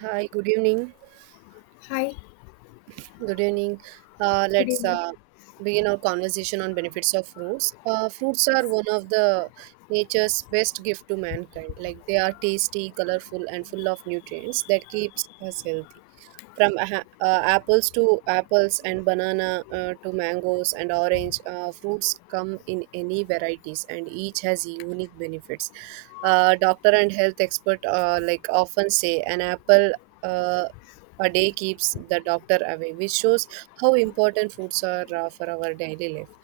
Hi, good evening. Hi, Good evening. Uh, good let's evening. uh, begin our conversation on benefits of fruits. Fruits are one of the nature's best gift to mankind. Like they are tasty, colorful, and full of nutrients that keeps us healthy. From apples to apples and banana, to mangoes and orange, fruits come in any varieties, and each has unique benefits. Doctor and health expert like often say an apple Uh, a day keeps the doctor away, which shows how important foods are for our daily life.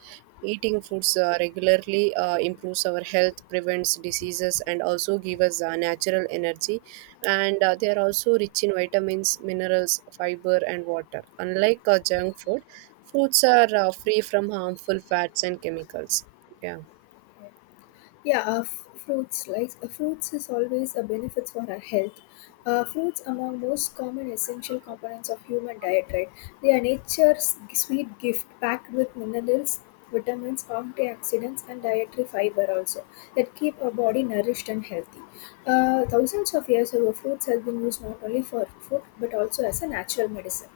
Eating foods regularly improves our health, prevents diseases, and also give us natural energy. And they are also rich in vitamins, minerals, fiber, and water. Unlike junk food, foods are free from harmful fats and chemicals. Yeah. Fruits is always a benefit for our health. Fruits among most common essential components of human diet, right? They are nature's sweet gift packed with minerals, vitamins, antioxidants, and dietary fiber also that keep our body nourished and healthy. Thousands of years ago, fruits have been used not only for food but also as a natural medicine.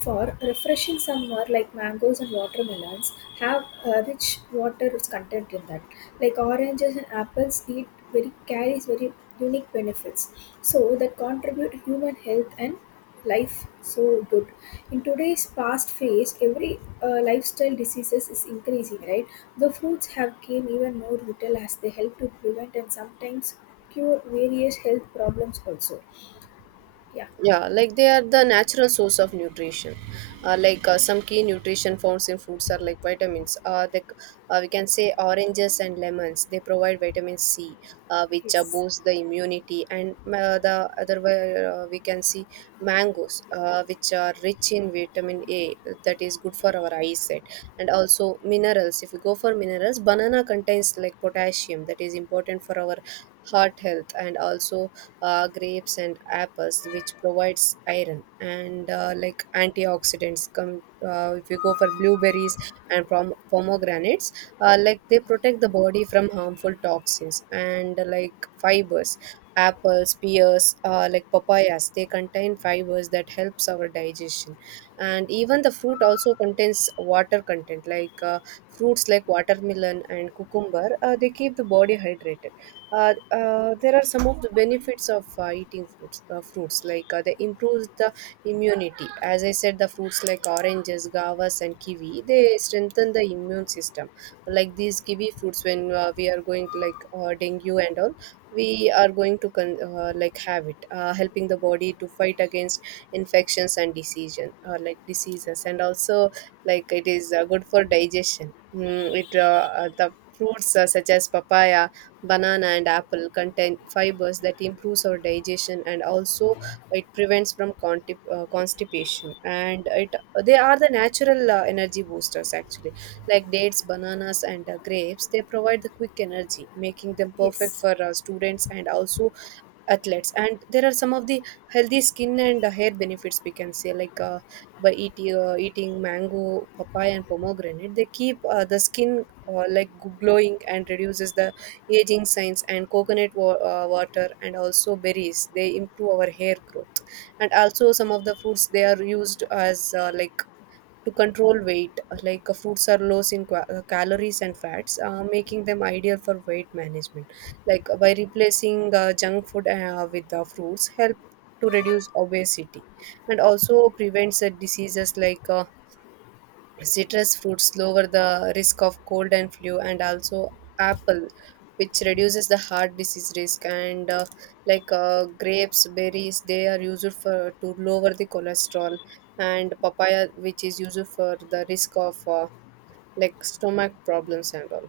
For refreshing some like mangoes and watermelons have a rich water content in that, like oranges and apples eat very, carries very unique benefits so that contribute human health and life, so good. In today's fast phase, every lifestyle diseases is increasing, right? The fruits have gained even more vital as they help to prevent and sometimes cure various health problems also. Yeah. Yeah, like they are the natural source of nutrition. Some key nutrition found in fruits are like vitamins. We can say oranges and lemons. They provide vitamin C, which Yes. boosts the immunity. And the other way we can see mangoes, which are rich in vitamin A, that is good for our eyesight. And also minerals. If we go for minerals, banana contains like potassium, that is important for our heart health and also grapes and apples, which provides iron and like antioxidants. Come if you go for blueberries and pomegranates, like they protect the body from harmful toxins and like fibers. Apples, pears, like papayas, they contain fibers that helps our digestion, and even the fruit also contains water content like fruits like watermelon and cucumber. They keep the body hydrated. There are some of the benefits of eating fruits. They improves the immunity. As I said, the fruits like oranges, guavas, and kiwi they strengthen the immune system. Like these kiwi fruits, when we are going to, like dengue and all, we are going to like have it, helping the body to fight against infections and diseases, like diseases, and also like it is good for digestion. Mm, it The fruits such as papaya, banana and apple contain fibers that improves our digestion, and also it prevents from constipation, and it they are the natural energy boosters actually. Like dates, bananas and grapes they provide the quick energy, making them perfect Yes. for students and also athletes. And there are some of the healthy skin and hair benefits, we can say, like by eating mango, papaya and pomegranate they keep the skin glowing and reduces the aging signs. And coconut water and also berries, they improve our hair growth. And also some of the fruits they are used as like to control weight. Like fruits are low in calories and fats, making them ideal for weight management. Like by replacing junk food with fruits, help to reduce obesity, and also prevents diseases like citrus fruits lower the risk of cold and flu, and also apple, which reduces the heart disease risk. And like grapes, berries, they are used for to lower the cholesterol, and papaya, which is used for the risk of like stomach problems and all.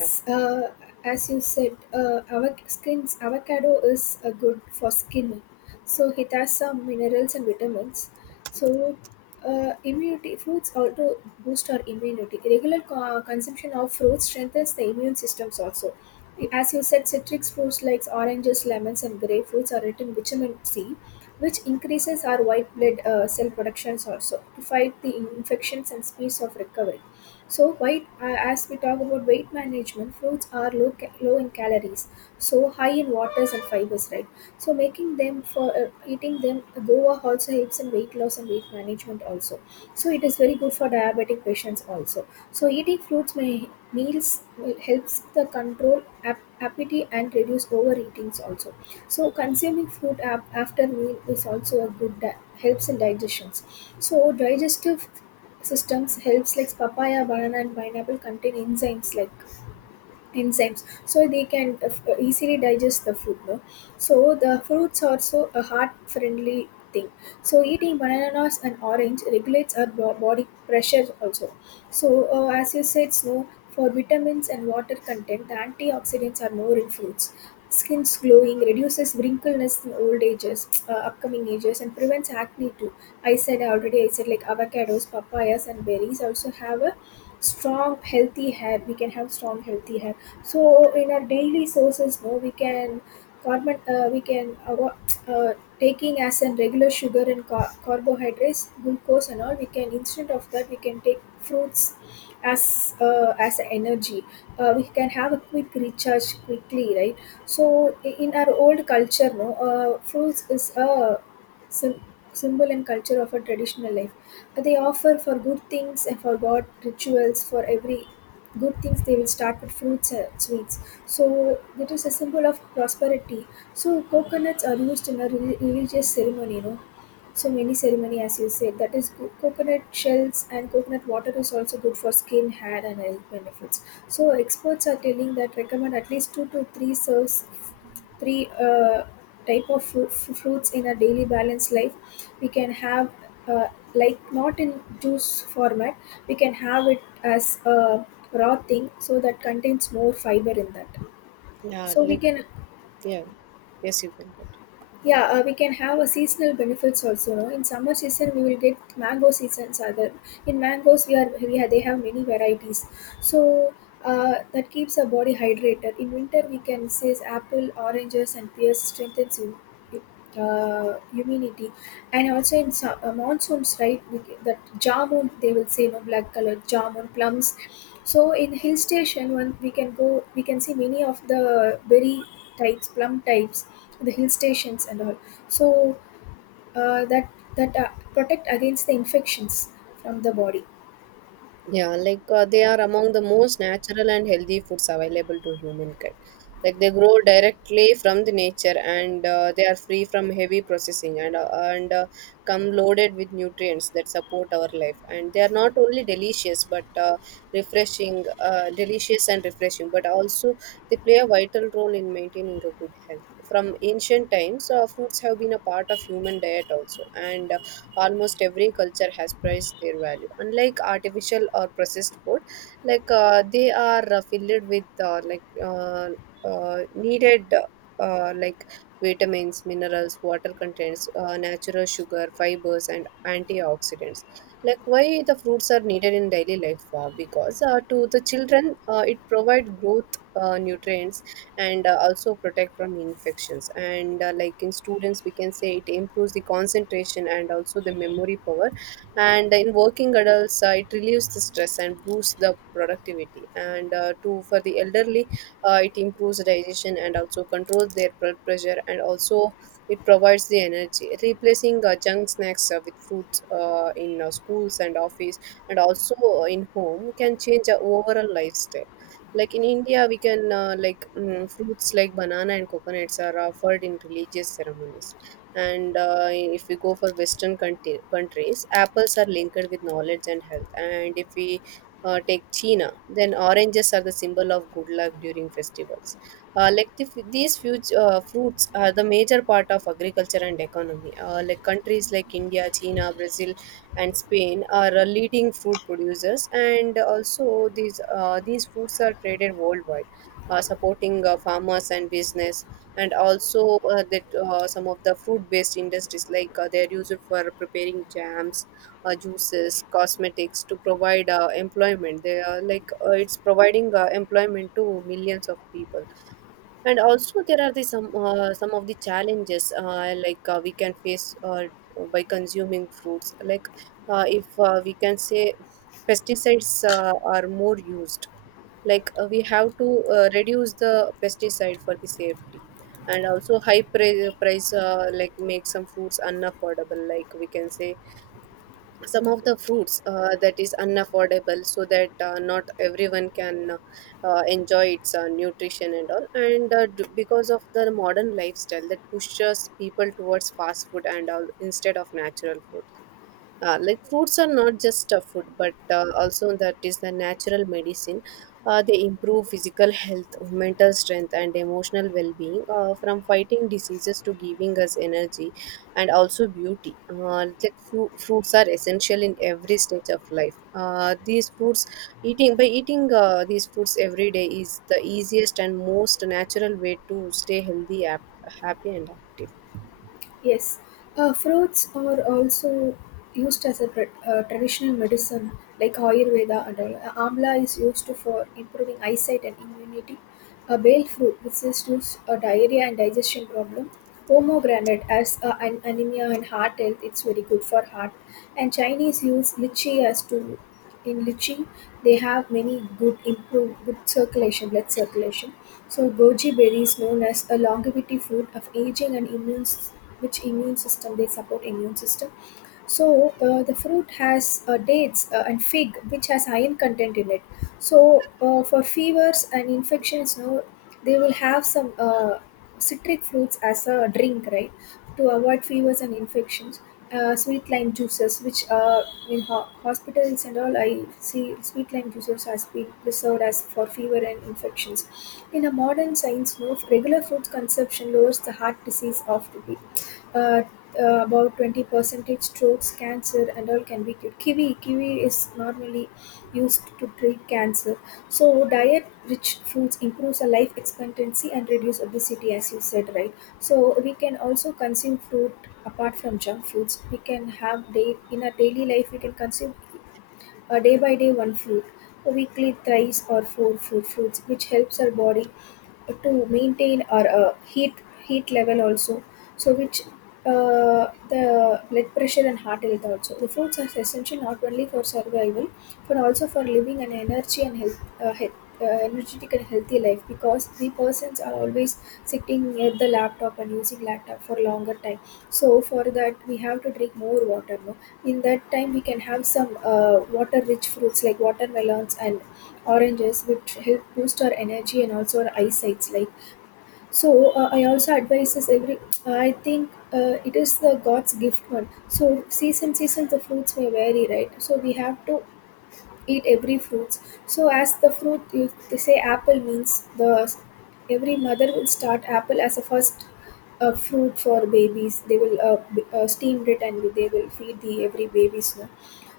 Yeah. As you said, skins, avocado is good for skin. So it has some minerals and vitamins. So immunity fruits also boost our immunity. Regular consumption of fruits strengthens the immune systems also. As you said, citrus fruits like oranges, lemons, and grapefruits are rich in vitamin C, which increases our white blood cell productions also to fight the infections and speeds of recovery. So white, as we talk about weight management, fruits are low in calories, so high in waters and fibers, right? So making them for eating them, guava also helps in weight loss and weight management also. So it is very good for diabetic patients also. So eating fruits may meals will helps the control appetite and reduce overeatings also. So consuming fruit after meal is also a good, helps in digestions. So digestive systems helps like papaya, banana, and pineapple contain enzymes, like enzymes, so they can easily digest the food, no? So the fruits are also a heart friendly thing, so eating bananas and orange regulates our body pressure also. So as you said, snow for vitamins and water content, the antioxidants are more in fruits. Skin's glowing reduces wrinkleness in old ages, upcoming ages, and prevents acne too. I said already, I said like avocados, papayas, and berries also have a strong healthy hair, we can have strong healthy hair. So in our daily sources, no, we can carbon, uh, taking as a regular sugar and carbohydrates, glucose, and all, we can instead of that we can take fruits as a energy. We can have a quick recharge quickly, right? So in our old culture, no, fruits is a sym symbol and culture of a traditional life. They offer for good things and for god rituals. For every good things they will start with fruits and sweets, so that is a symbol of prosperity. So coconuts are used in a religious ceremony, you know, so many ceremony. As you said, that is coconut shells, and coconut water is also good for skin, hair, and health benefits. So experts are telling that recommend at least two to three serves, three type of fruits in a daily balanced life we can have, uh, like not in juice format. We can have it as a raw thing, so that contains more fiber in that. Yeah, So we like can. yeah. Yes, you can continue. Yeah, we can have a seasonal benefits also. No, in summer season we will get mango seasons. Other in mangoes we have, they have many varieties. So that keeps our body hydrated. In winter we can say apple, oranges, and pears strengthens you. Immunity, and also in some, monsoons, right, that jamun, they will say, no, black color jamun plums. So in hill station when we can go we can see many of the berry types, plum types, the hill stations and all. So that, that protect against the infections from the body. Yeah, like they are among the most natural and healthy foods available to humankind. Like they grow directly from the nature, and they are free from heavy processing, and come loaded with nutrients that support our life. And they are not only delicious but delicious and refreshing, but also they play a vital role in maintaining a good health. From ancient times, fruits have been a part of human diet also, and almost every culture has priced their value, unlike artificial or processed food. Like they are filled with like uh, needed like vitamins, minerals, water contents, natural sugar, fibers and antioxidants. Like why the fruits are needed in daily life, because to the children it provide growth nutrients, and also protect from infections. And like in students we can say it improves the concentration and also the memory power, and in working adults it relieves the stress and boosts the productivity. And to for the elderly, it improves digestion and also controls their blood pressure. And also it provides the energy, replacing junk snacks with fruits in schools and office and also in home can change our overall lifestyle. Like in India, we can fruits like banana and coconuts are offered in religious ceremonies. And if we go for western countries, apples are linked with knowledge and health. And if we take China, then oranges are the symbol of good luck during festivals. These fruits are the major part of agriculture and economy. Like countries like India, China, Brazil and Spain are leading fruit producers, and also these fruits are traded worldwide, supporting farmers and business. And also that some of the fruit based industries like they're used for preparing jams, juices, cosmetics. To provide employment they are like it's providing employment to millions of people. And also there are the some of the challenges, like we can face by consuming fruits. Like if we can say pesticides are more used. Like we have to reduce the pesticide for the safety. And also high price, like make some fruits unaffordable. Like we can say some of the fruits that is unaffordable, so that not everyone can enjoy its nutrition and all. And because of the modern lifestyle that pushes people towards fast food and all instead of natural food. Like fruits are not just a food, but also that is the natural medicine. They improve physical health, mental strength, and emotional well-being. From fighting diseases to giving us energy, and also beauty. Like fruits are essential in every stage of life. These fruits, eating by eating these fruits every day is the easiest and most natural way to stay healthy, happy, and active. Yes, fruits are also used as a traditional medicine, like Ayurveda and all. Amla is used for improving eyesight and immunity. A bale fruit which is used a diarrhea and digestion problem. Pomegranate as an anemia and heart health, it's very good for heart. And Chinese use lychee as to, in lychee they have many good, improve good circulation, blood circulation. So goji berry is known as a longevity fruit of aging and which immune system, they support immune system. So the fruit has dates and fig, which has iron content in it. So for fevers and infections, no, they will have some citric fruits as a drink, right? To avoid fevers and infections. Sweet lime juices, which in hospitals and all, I see sweet lime juices has been preserved as for fever and infections. In a modern science, no, regular fruit consumption lowers the heart disease of the uh, about 20 percentage, strokes, cancer, and all can be cured. Kiwi, kiwi is normally used to treat cancer. So diet rich foods improves our life expectancy and reduce obesity, as you said, right? So we can also consume fruit apart from junk foods. We can have day in our daily life we can consume, day by day, one fruit, weekly thrice or four fruits, which helps our body to maintain our heat level also. So which the blood pressure and heart health also. The fruits are essential not only for survival but also for living an energy and health, energetic and healthy life, because we persons are always sitting near the laptop and using laptop for longer time. So for that we have to drink more water. No, in that time we can have some water-rich fruits like watermelons and oranges, which help boost our energy and also our eyesights. Like so, I also advise is every. I think it is the God's gift one. So season season the fruits may vary, right? So we have to eat every fruits. So as the fruit, if they say apple means the every mother will start apple as a first fruit for babies. They will steam it and they will feed the every babies. No?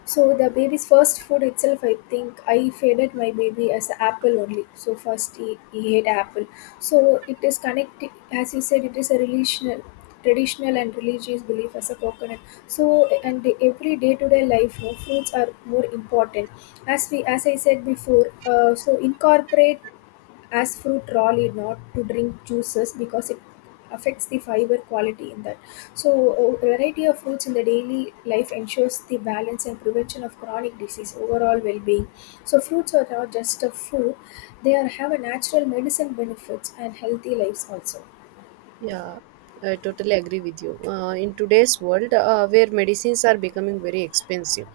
So the baby's first food itself, I think I fed my baby as a apple only. So first he ate apple. So it is connected, as you said, it is a relational, traditional and religious belief as a coconut. So and every day to day life, no, fruits are more important. As we, as I said before, so incorporate as fruit raw, not to drink juices because it affects the fiber quality in that. So a variety of fruits in the daily life ensures the balance and prevention of chronic disease, overall well-being. So fruits are not just a food, they are have a natural medicine benefits and healthy lives also. Yeah, I totally agree with you. In today's world, where medicines are becoming very expensive,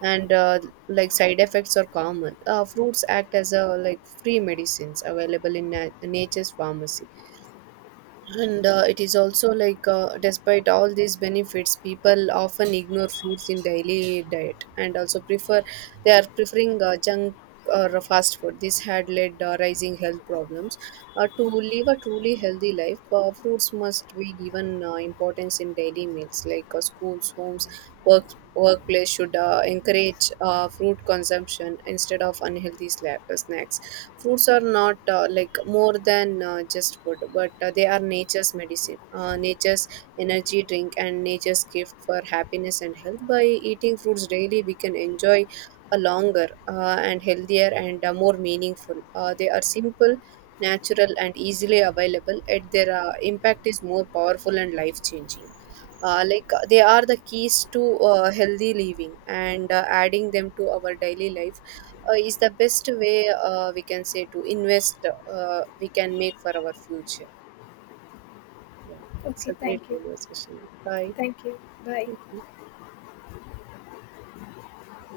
and like side effects are common, fruits act as a like free medicines available in nat nature's pharmacy. And it is also like, despite all these benefits, people often ignore fruits in daily diet, and also prefer they are preferring junk or fast food. This had led rising health problems. To live a truly healthy life, fruits must be given importance in daily meals. Like schools, homes, work workplace should encourage fruit consumption instead of unhealthy snacks. Foods are not like more than just food, but they are nature's medicine, nature's energy drink, and nature's gift for happiness and health. By eating fruits daily, we can enjoy a longer and healthier and more meaningful. They are simple, natural, and easily available, yet their impact is more powerful and life changing. They are the keys to healthy living, and adding them to our daily life is the best way we can say to invest we can make for our future. Yeah, it's Okay, a great thank you. conversation. Bye. Thank you. Bye. Thank you.